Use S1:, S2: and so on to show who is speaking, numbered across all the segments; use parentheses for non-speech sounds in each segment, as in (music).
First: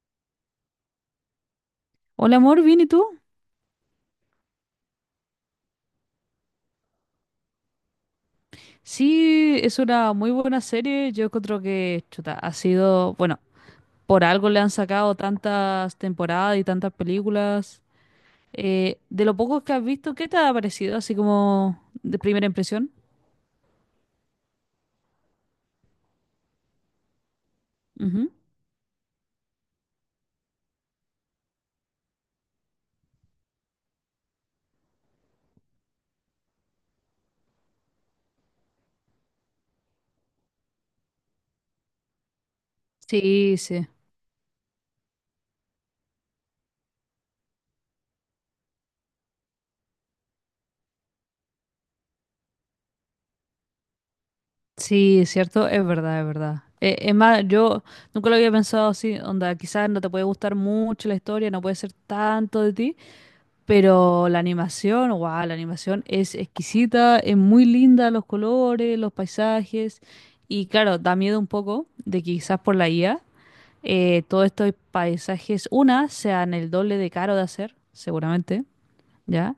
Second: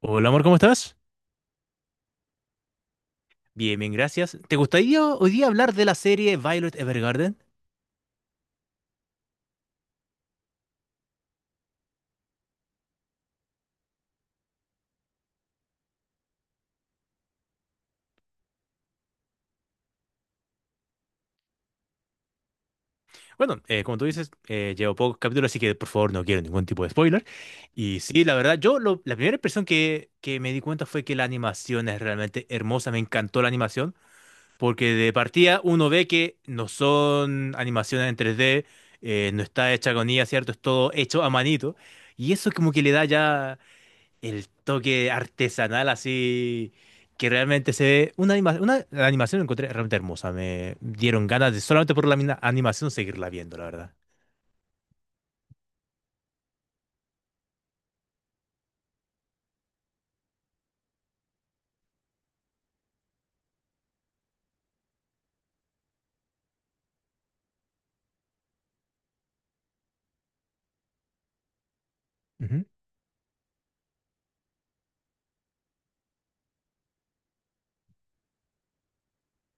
S1: Hola amor, ¿cómo estás?
S2: Hola amor, ¿bien y tú?
S1: Bien, bien, gracias. ¿Te gustaría hoy día hablar de la serie Violet Evergarden?
S2: Sí, es una muy buena serie. Yo encuentro que, chuta, ha sido, bueno, por algo le han sacado tantas temporadas y tantas películas. De lo poco que has visto, ¿qué te ha parecido? Así como de primera impresión.
S1: Bueno, como tú dices, llevo pocos capítulos, así que por favor no quiero ningún tipo de spoiler. Y sí,
S2: Ujú.
S1: la verdad, la primera impresión que me di cuenta fue que la animación es realmente hermosa, me encantó la animación, porque de partida uno ve que no son animaciones en 3D. No está hecha con IA, ¿cierto? Es todo hecho a manito. Y eso como que le da
S2: Sí,
S1: ya
S2: sí.
S1: el toque artesanal, así que realmente se ve una animación, la animación la encontré realmente hermosa. Me dieron ganas de solamente por animación seguirla viendo, la verdad.
S2: Sí, es cierto, es verdad, es verdad. Es más, yo nunca lo había pensado así, onda, quizás no te puede gustar mucho la historia, no puede ser tanto de ti. Pero la animación, wow, la animación es exquisita, es muy linda, los colores, los paisajes. Y claro, da miedo un poco de que quizás por la IA todos estos paisajes, una, sean el doble de caro de hacer, seguramente, ¿ya?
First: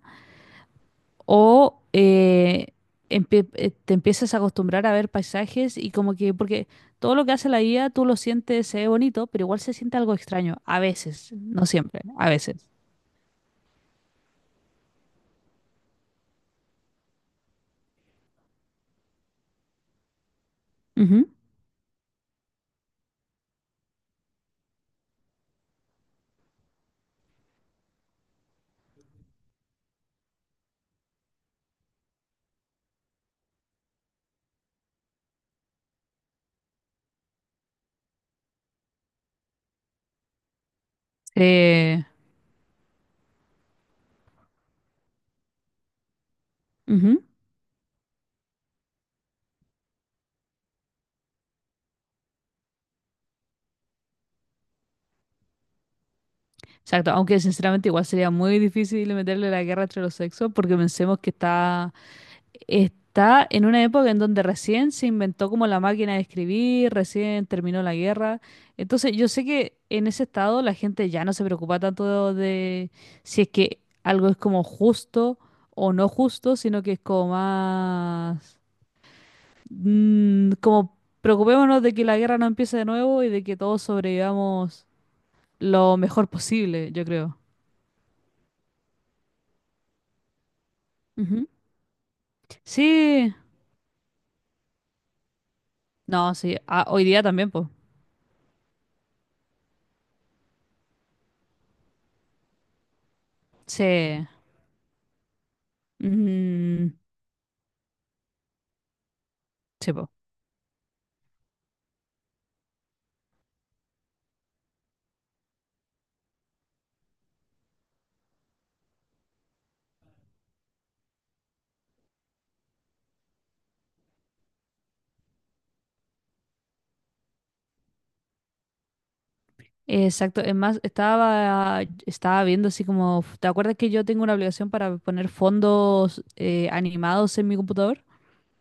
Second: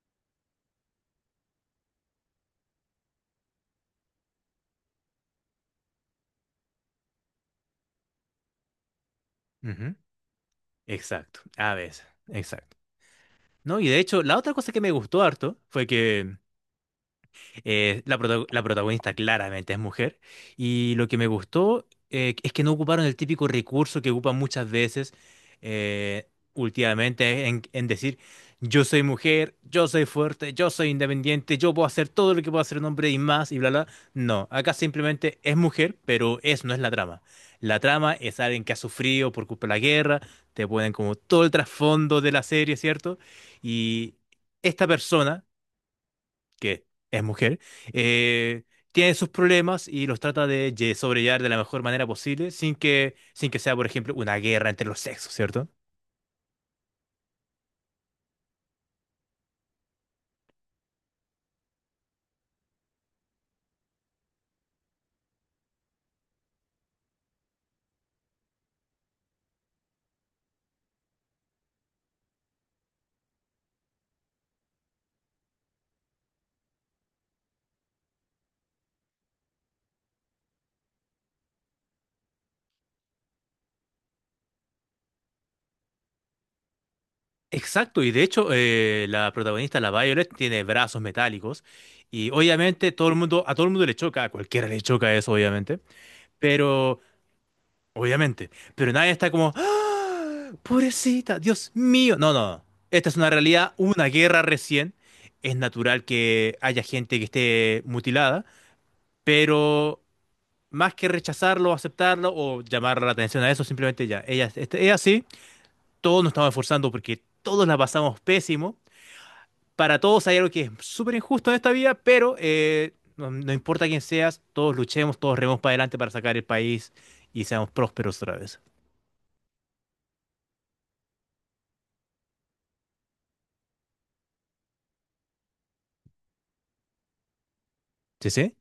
S2: O eh, Te empiezas a acostumbrar a ver paisajes y como que, porque todo lo que hace la IA tú lo sientes, se ve bonito, pero igual
S1: Ujú,
S2: se
S1: ujú.
S2: siente algo extraño, a veces,
S1: Exacto,
S2: no
S1: a
S2: siempre,
S1: veces,
S2: a veces.
S1: exacto. No, y de hecho, la otra cosa que me gustó harto fue que la protagonista claramente es mujer, y lo que me
S2: Ujú.
S1: gustó, es que no ocuparon el típico recurso que ocupan muchas veces eh, últimamente, en decir yo soy mujer, yo soy fuerte, yo soy independiente, yo puedo hacer todo lo que puedo hacer un hombre y más y bla bla. No, acá simplemente es mujer, pero eso no es la trama. La trama es alguien que ha sufrido por culpa de la guerra, te ponen como todo el
S2: Eh,
S1: trasfondo de la serie, ¿cierto? Y esta persona que es
S2: Ujú.
S1: mujer, eh, tiene sus problemas y los trata de sobrellevar de la mejor manera posible sin que sea, por ejemplo, una guerra entre los sexos, ¿cierto?
S2: Exacto, aunque sinceramente igual sería muy difícil meterle la guerra entre los sexos porque pensemos que está en una época en donde recién se inventó como la máquina de escribir, recién terminó la guerra. Entonces yo sé que en ese estado la gente ya no se preocupa tanto de si es que algo es como justo o no justo, sino que es como más... como preocupémonos de que la guerra no empiece de nuevo y de que todos sobrevivamos lo mejor posible, yo creo.
S1: Exacto, y de hecho, la protagonista, la Violet, tiene brazos metálicos, y obviamente todo el
S2: Sí,
S1: mundo, a todo el mundo le choca, a cualquiera le choca eso, obviamente,
S2: no, sí, ah,
S1: pero
S2: hoy día también, pues.
S1: pero nadie está como, ¡ah, pobrecita, Dios mío, no, no, no! Esta es una realidad,
S2: Sí,
S1: hubo una guerra recién, es natural que haya
S2: mm,
S1: gente que esté mutilada,
S2: sí,
S1: pero
S2: po.
S1: más que rechazarlo, aceptarlo o llamar la atención a eso, simplemente ya, ella es así, todos nos estamos esforzando porque todos la pasamos pésimo, para todos hay algo que es súper injusto en esta vida, pero no, no importa quién seas, todos luchemos, todos rememos para adelante para sacar el país y seamos prósperos otra vez.
S2: Exacto, es más, estaba viendo así como, ¿te acuerdas que yo tengo una obligación para poner fondos animados en mi computador?
S1: ¿Sí, sí?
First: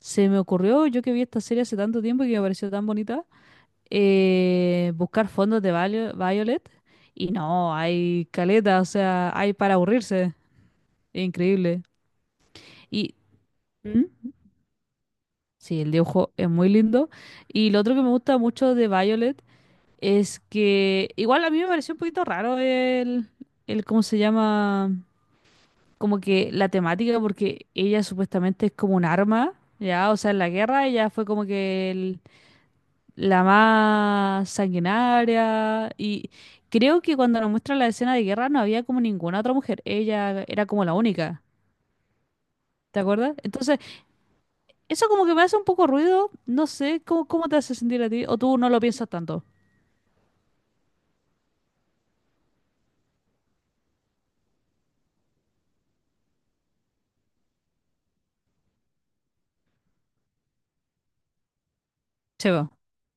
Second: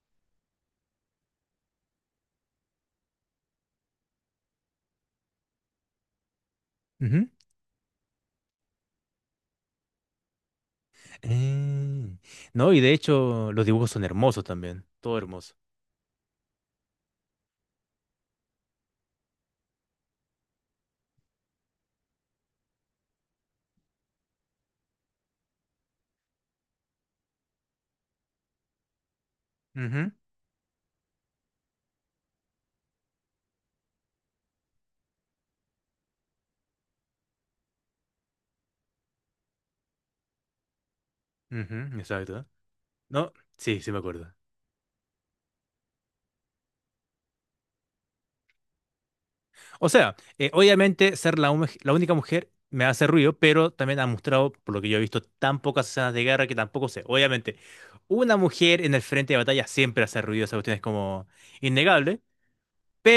S2: Se me ocurrió, yo que vi esta serie hace tanto tiempo y que me pareció tan bonita, buscar fondos de Violet
S1: Ujú.
S2: y no, hay caleta, o sea, hay para aburrirse, increíble.
S1: Eh, No, y de
S2: Y,
S1: hecho los dibujos son
S2: ¿mm?
S1: hermosos también, todo hermoso.
S2: Sí, el dibujo es muy lindo. Y lo otro que me gusta mucho de Violet es que igual a mí me pareció un poquito raro el cómo se llama, como que la temática, porque ella supuestamente es como un arma,
S1: Ujú,
S2: ¿ya? O sea, en la guerra ella fue como que la más sanguinaria. Y creo que cuando nos muestra la escena de guerra no había como ninguna otra mujer, ella era como la única,
S1: ujú, exacto.
S2: ¿te
S1: No,
S2: acuerdas? Entonces...
S1: sí, sí me acuerdo.
S2: Eso como que me hace un poco ruido. No sé, ¿cómo te hace sentir a ti? ¿O tú no lo piensas tanto?
S1: O sea, obviamente ser la única mujer me hace ruido, pero también ha mostrado, por lo que yo he visto, tan pocas escenas de guerra que tampoco sé. Obviamente, una mujer en el frente de batalla siempre hace ruido, esa cuestión es como innegable,
S2: Se va,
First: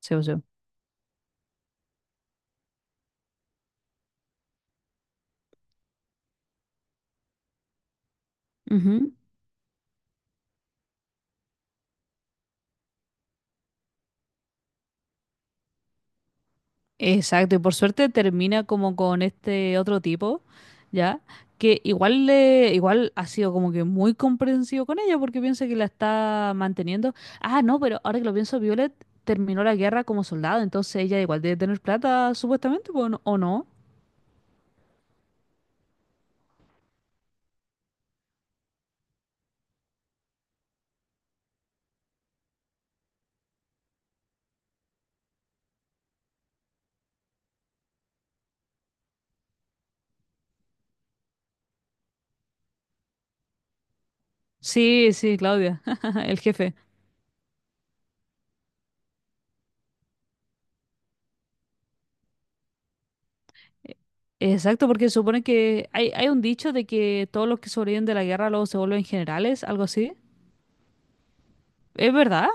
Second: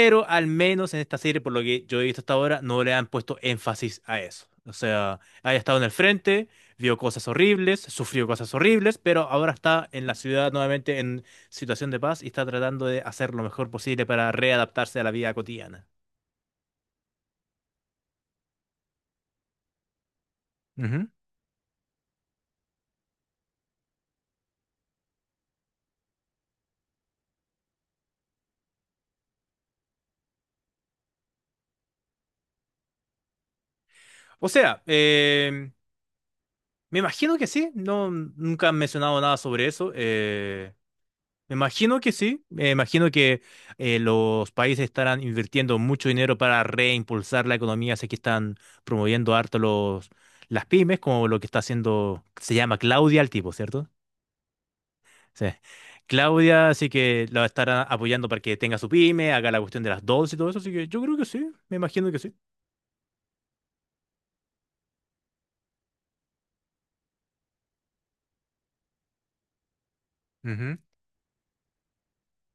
S2: se va.
S1: al menos en esta serie, por lo que yo he visto hasta ahora, no le han puesto énfasis a eso. O sea, haya estado en el frente, vio cosas horribles, sufrió cosas horribles,
S2: Ujú.
S1: pero ahora está en la ciudad nuevamente en situación de paz y está tratando de hacer lo mejor posible para readaptarse a la vida cotidiana.
S2: Exacto, y por suerte termina como con este otro tipo, ¿ya? Que igual ha sido como que muy comprensivo con ella porque piensa que la está manteniendo. Ah, no, pero ahora que lo pienso, Violet terminó la guerra como soldado, entonces ella igual debe tener plata, supuestamente, pues, ¿o no? ¿O no?
S1: O sea, me imagino que sí, no, nunca han mencionado nada sobre eso. Me imagino que sí, me imagino que los países estarán invirtiendo mucho dinero para reimpulsar la economía, sé que están promoviendo harto las pymes, como lo que está haciendo, se llama Claudia el tipo, ¿cierto?
S2: Sí, sí,
S1: Sí.
S2: Claudia, (laughs) el
S1: Claudia,
S2: jefe.
S1: así que la estarán apoyando para que tenga su pyme, haga la cuestión de las dos y todo eso, así que yo creo que sí, me imagino que sí.
S2: Exacto, porque supone que hay un dicho de que todos los que sobreviven de la guerra luego se vuelven generales, algo así. ¿Es verdad?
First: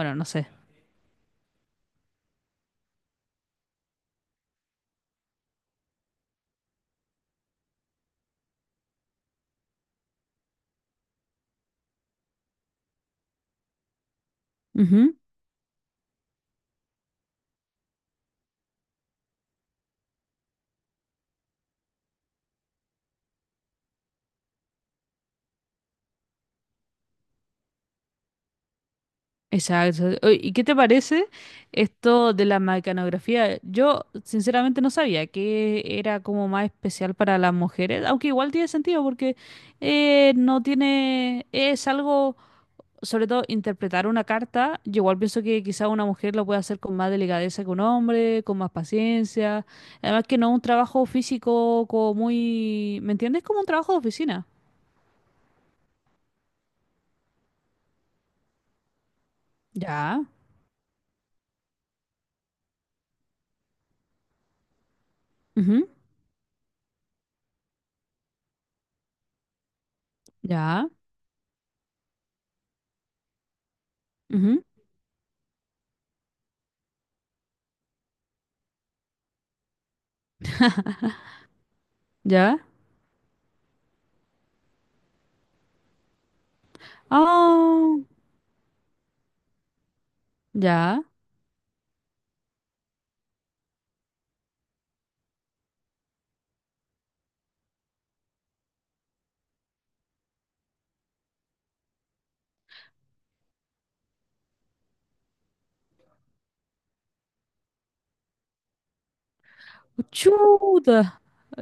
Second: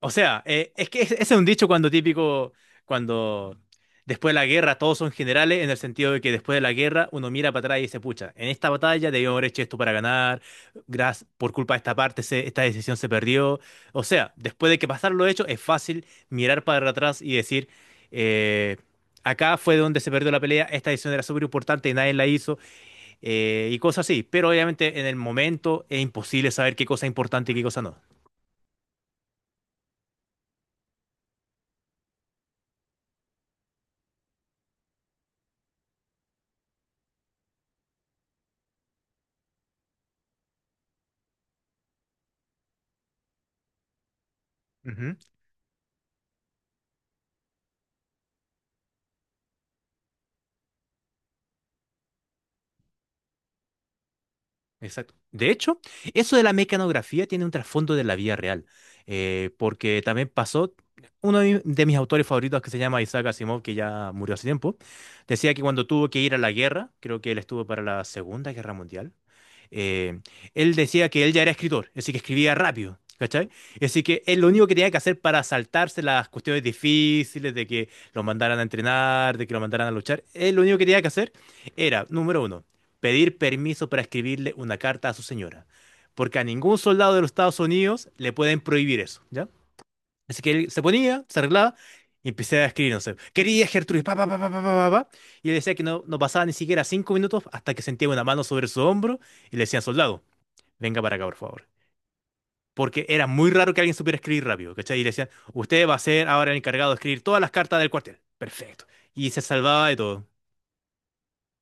S1: O
S2: no
S1: sea,
S2: sé.
S1: es que ese es un dicho cuando típico, cuando después de la guerra todos son generales, en el sentido de que después de la guerra uno mira para atrás y dice, pucha, en esta batalla debíamos haber hecho esto para ganar, gracias, por culpa de esta parte esta decisión se perdió. O sea, después de que
S2: Ujú,
S1: pasaron los hechos, es fácil mirar para atrás y decir, eh, acá fue donde se perdió la pelea, esta decisión era súper importante y nadie la hizo, y cosas así. Pero obviamente en el momento es imposible saber qué cosa es importante y qué cosa no.
S2: exacto. Oye, ¿y qué te parece esto de la mecanografía? Yo sinceramente no sabía que era como más especial para las mujeres, aunque igual tiene sentido porque no tiene, es algo sobre todo interpretar una carta, yo igual pienso que quizá una mujer lo puede hacer con más delicadeza que un hombre, con más paciencia. Además que no es un trabajo físico como muy, ¿me entiendes? Como un trabajo de oficina.
S1: Exacto. De hecho, eso de la mecanografía tiene un trasfondo de la vida real, porque
S2: Ya.
S1: también pasó, uno de de mis autores favoritos que se llama Isaac Asimov, que ya murió hace tiempo, decía que cuando
S2: Ujú,
S1: tuvo que ir a la guerra, creo que él estuvo para la Segunda Guerra Mundial, eh, él
S2: ya.
S1: decía que él ya era escritor, así que escribía rápido, ¿cachai? Así que él lo
S2: Ujú,
S1: único que tenía que hacer para saltarse las cuestiones difíciles de que lo mandaran a entrenar, de que lo mandaran a luchar, él lo único que tenía que hacer era, número
S2: ya.
S1: uno, pedir permiso para escribirle una carta a su señora, porque a ningún soldado de los Estados
S2: Ah,
S1: Unidos le pueden prohibir eso, ¿ya? Así que él se
S2: ya.
S1: ponía, se arreglaba y empecé a escribir, no sé, quería Gertrudis, pa, pa, pa, pa, pa, pa, pa, pa. Y él decía que no pasaba ni siquiera 5 minutos hasta que sentía una mano sobre su hombro y le decían, soldado, venga para acá, por favor. Porque era muy raro que alguien supiera escribir rápido, ¿cachai? Y le decían, usted va a ser ahora el encargado de escribir todas las cartas del cuartel. Perfecto. Y se salvaba de todo.
S2: Chuta.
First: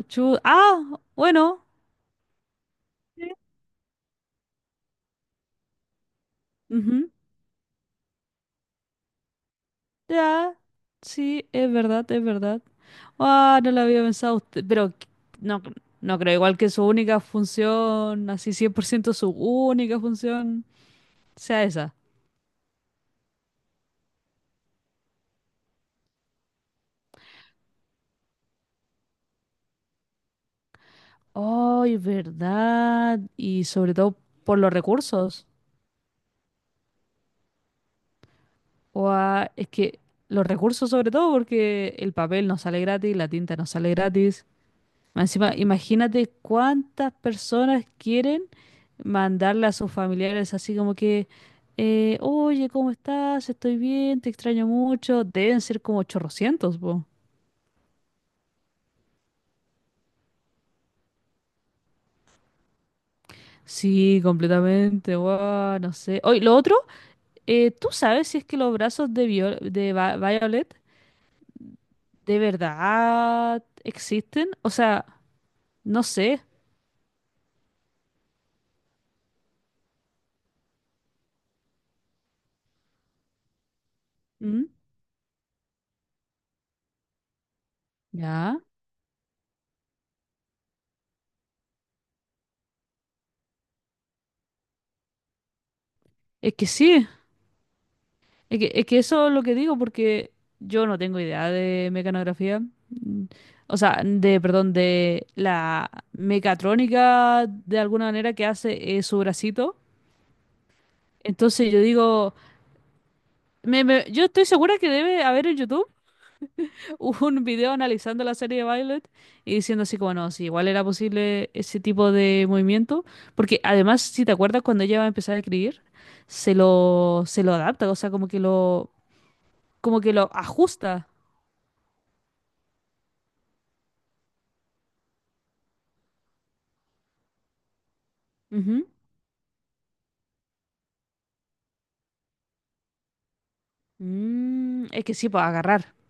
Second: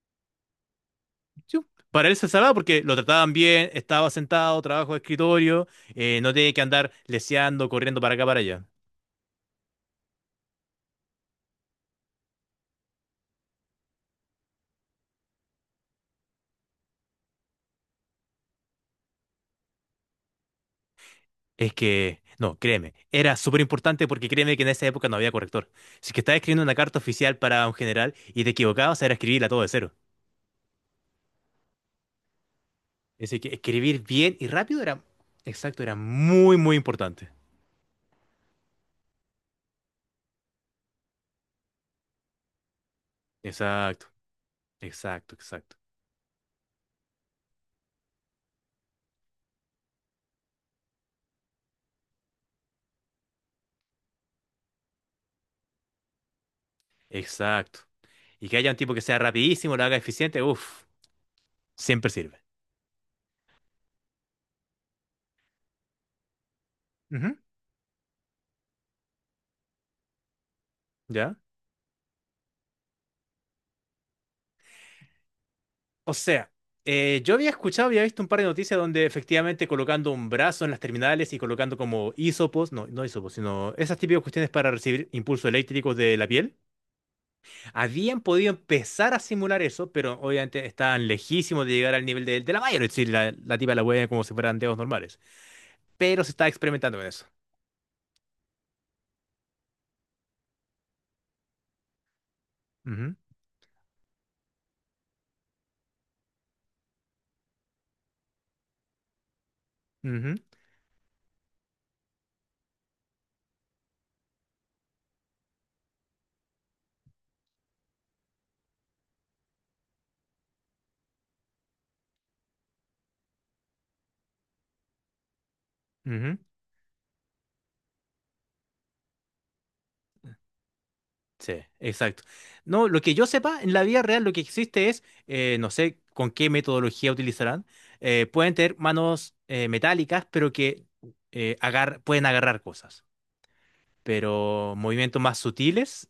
S2: Ah, bueno.
S1: Chu. Para él se salvaba porque lo
S2: Sí,
S1: trataban bien, estaba sentado, trabajo de escritorio, no tenía que andar
S2: ujú,
S1: leseando, corriendo para acá, para allá.
S2: ya. Sí, es verdad, es verdad. Ah, no lo había pensado usted, pero no, no creo igual que su única función, así 100% su única función, sea
S1: Es
S2: esa.
S1: que, no, créeme, era súper importante porque créeme que en esa época no había corrector. Si que estaba escribiendo una carta oficial para un general y te equivocabas, era escribirla todo de cero.
S2: Ay, verdad.
S1: Así que
S2: Y sobre
S1: escribir
S2: todo
S1: bien y
S2: por los
S1: rápido era,
S2: recursos.
S1: exacto, era muy, muy importante.
S2: O es que los recursos sobre todo porque el papel no sale gratis, la tinta no sale
S1: Exacto,
S2: gratis. Más
S1: exacto,
S2: encima,
S1: exacto,
S2: imagínate cuántas personas quieren mandarle a sus familiares así como que, oye, ¿cómo estás? Estoy bien, te extraño mucho. Deben ser como 800 po.
S1: exacto. Y que haya un tipo que sea rapidísimo, lo haga eficiente, uff, siempre sirve.
S2: Sí, completamente, guau, no sé. Oye, lo otro,
S1: Ujú.
S2: ¿tú sabes si es que los brazos de Violet
S1: ¿Ya?
S2: de verdad existen? O sea, no
S1: O
S2: sé.
S1: sea, yo había escuchado, había visto un par de noticias donde efectivamente colocando un brazo en las terminales y colocando como hisopos, no, no hisopos, sino esas típicas cuestiones
S2: ¿Mm?
S1: para recibir impulsos eléctricos de la piel, habían podido
S2: ¿Ya?
S1: empezar a simular eso, pero obviamente estaban lejísimos de llegar al nivel de la Bayer, es decir, la tipa la huella como si fueran dedos normales. Pero se está
S2: Es que
S1: experimentando
S2: sí.
S1: con eso.
S2: Es que eso es lo que digo, porque yo no tengo idea de mecanografía.
S1: Ujú,
S2: Mm, o sea, de, perdón, de la mecatrónica de alguna manera que hace su bracito.
S1: ujú,
S2: Entonces yo digo, yo estoy segura que debe haber en YouTube (laughs) un video analizando la serie de Violet y diciendo así como, no, si igual era posible ese tipo de movimiento. Porque además, si te acuerdas, cuando ella va a empezar a escribir,
S1: ujú.
S2: se lo adapta, o sea, como que lo ajusta.
S1: Sí, exacto. No, lo que yo sepa, en la vida real lo que existe es, no sé con qué metodología utilizarán, pueden tener
S2: Ujú.
S1: manos metálicas, pero que pueden agarrar cosas. Pero
S2: Mm, es que
S1: movimientos
S2: sí, pues agarrar.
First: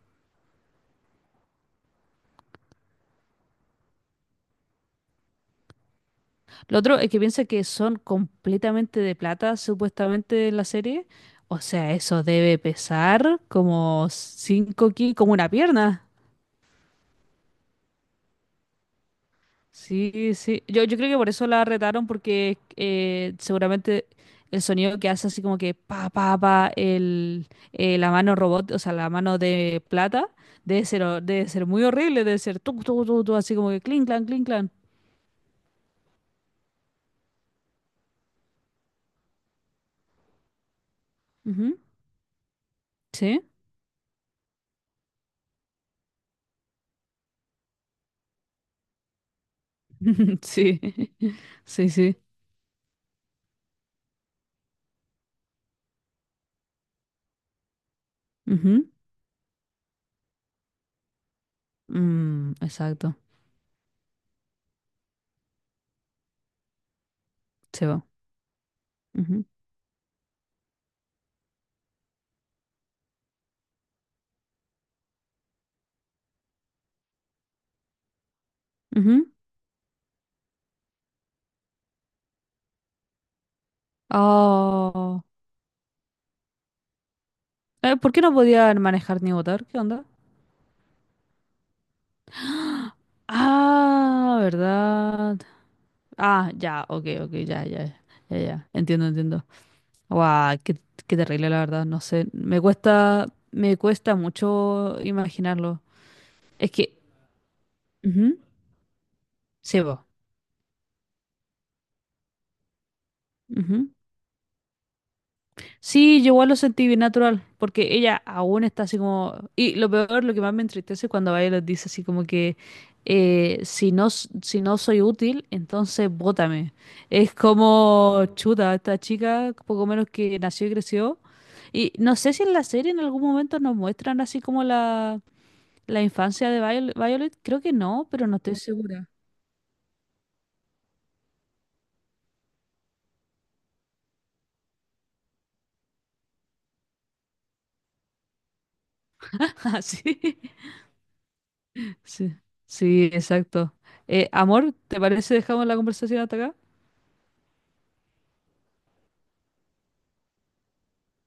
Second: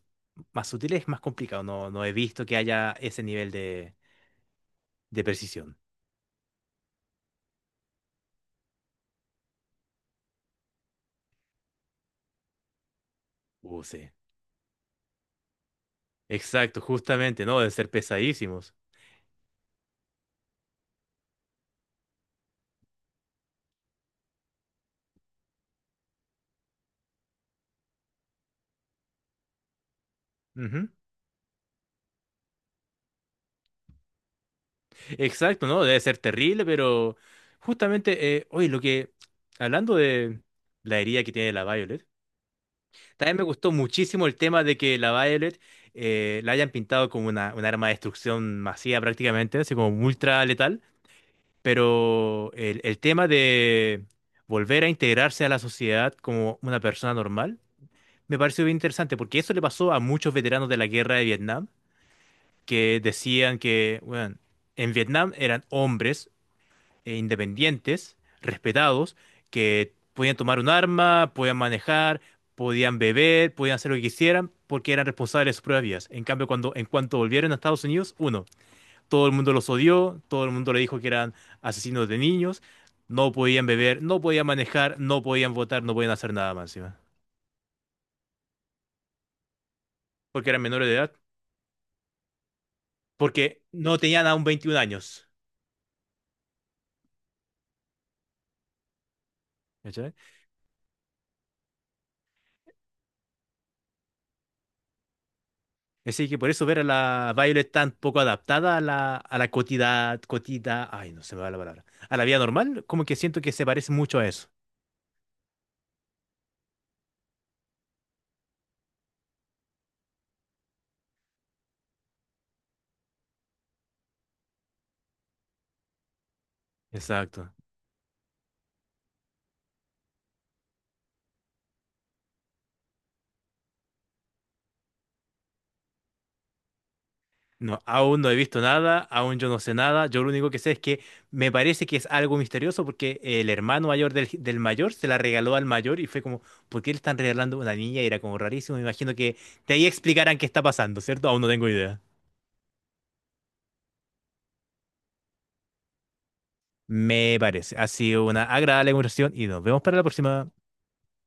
S1: más sutiles es más complicado. No, no he visto que haya ese nivel de precisión.
S2: Lo otro es que piensa que son completamente de plata, supuestamente, en la serie. O sea, eso debe pesar como
S1: Sí.
S2: 5 kilos, como una pierna.
S1: Exacto, justamente, ¿no? Deben ser pesadísimos.
S2: Sí, sí. Yo creo que por eso la retaron, porque seguramente el sonido que hace así como que pa, pa, pa, el, la mano robot, o sea, la mano de plata, debe ser muy horrible, debe ser tu, tu, tu, tu, así como que clink, clan, clink, clan.
S1: Exacto, ¿no? Debe ser terrible, pero justamente, oye, hablando de la herida que tiene la
S2: Ujú.
S1: Violet, también me
S2: Sí.
S1: gustó muchísimo el tema de que la Violet la hayan pintado como un arma de destrucción masiva prácticamente, así como
S2: (laughs)
S1: ultra
S2: Sí,
S1: letal,
S2: (laughs) sí, sí.
S1: pero el tema de volver a integrarse a la sociedad como una persona normal, me pareció bien
S2: Ujú.
S1: interesante, porque eso le pasó a muchos veteranos de la guerra de Vietnam,
S2: Mm,
S1: que
S2: exacto,
S1: decían que, bueno, en Vietnam eran hombres
S2: se va.
S1: independientes, respetados,
S2: Ujú,
S1: que podían tomar un arma, podían manejar, podían beber, podían hacer lo que quisieran, porque eran responsables de sus propias vidas. En cambio, en cuanto volvieron a Estados Unidos, uno, todo
S2: ujú.
S1: el mundo los odió, todo el mundo le dijo que eran asesinos de niños, no podían beber, no podían manejar, no
S2: Oh.
S1: podían votar, no podían hacer nada más encima,
S2: ¿Por qué no podía manejar ni votar? ¿Qué onda?
S1: porque eran menores de edad, porque no tenían
S2: Ah,
S1: aún 21 años.
S2: ¿verdad? Ah, ya, ok, ok, ya, ya, ya, ya, ya. Entiendo, entiendo. Guau, qué, qué terrible, la verdad, no sé. Me cuesta mucho imaginarlo.
S1: Así que por eso
S2: Es
S1: ver a
S2: que,
S1: la Violet tan poco
S2: ujú,
S1: adaptada a la, a la
S2: sí,
S1: cotida, cotida, ay, no se me va la palabra, a la vida normal, como que siento que se
S2: vos.
S1: parece mucho a eso.
S2: Sí, yo igual lo sentí bien natural, porque ella aún está así como... Y lo peor, lo que más me entristece es cuando Violet dice así como que si no soy útil, entonces bótame. Es
S1: Exacto.
S2: como chuta, esta chica, poco menos que nació y creció. Y no sé si en la serie en algún momento nos muestran así como la infancia de Violet. Creo que
S1: No,
S2: no,
S1: aún
S2: pero
S1: no he
S2: no estoy
S1: visto nada,
S2: segura.
S1: aún yo no sé nada, yo lo único que sé es que me parece que es algo misterioso, porque el hermano mayor del mayor se la regaló al mayor y fue como, ¿por qué le están regalando una niña? Y era como rarísimo, me imagino que
S2: (laughs)
S1: de
S2: Ah,
S1: ahí
S2: sí.
S1: explicarán qué está pasando, ¿cierto? Aún no tengo idea.
S2: Sí, sí, exacto. Amor, ¿te parece dejamos la conversación hasta acá?
S1: Me parece. Ha sido una agradable conversación y nos vemos para la próxima.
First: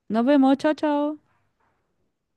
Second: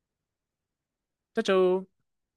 S2: Nos vemos, chao, chao.
S1: Chao, chao.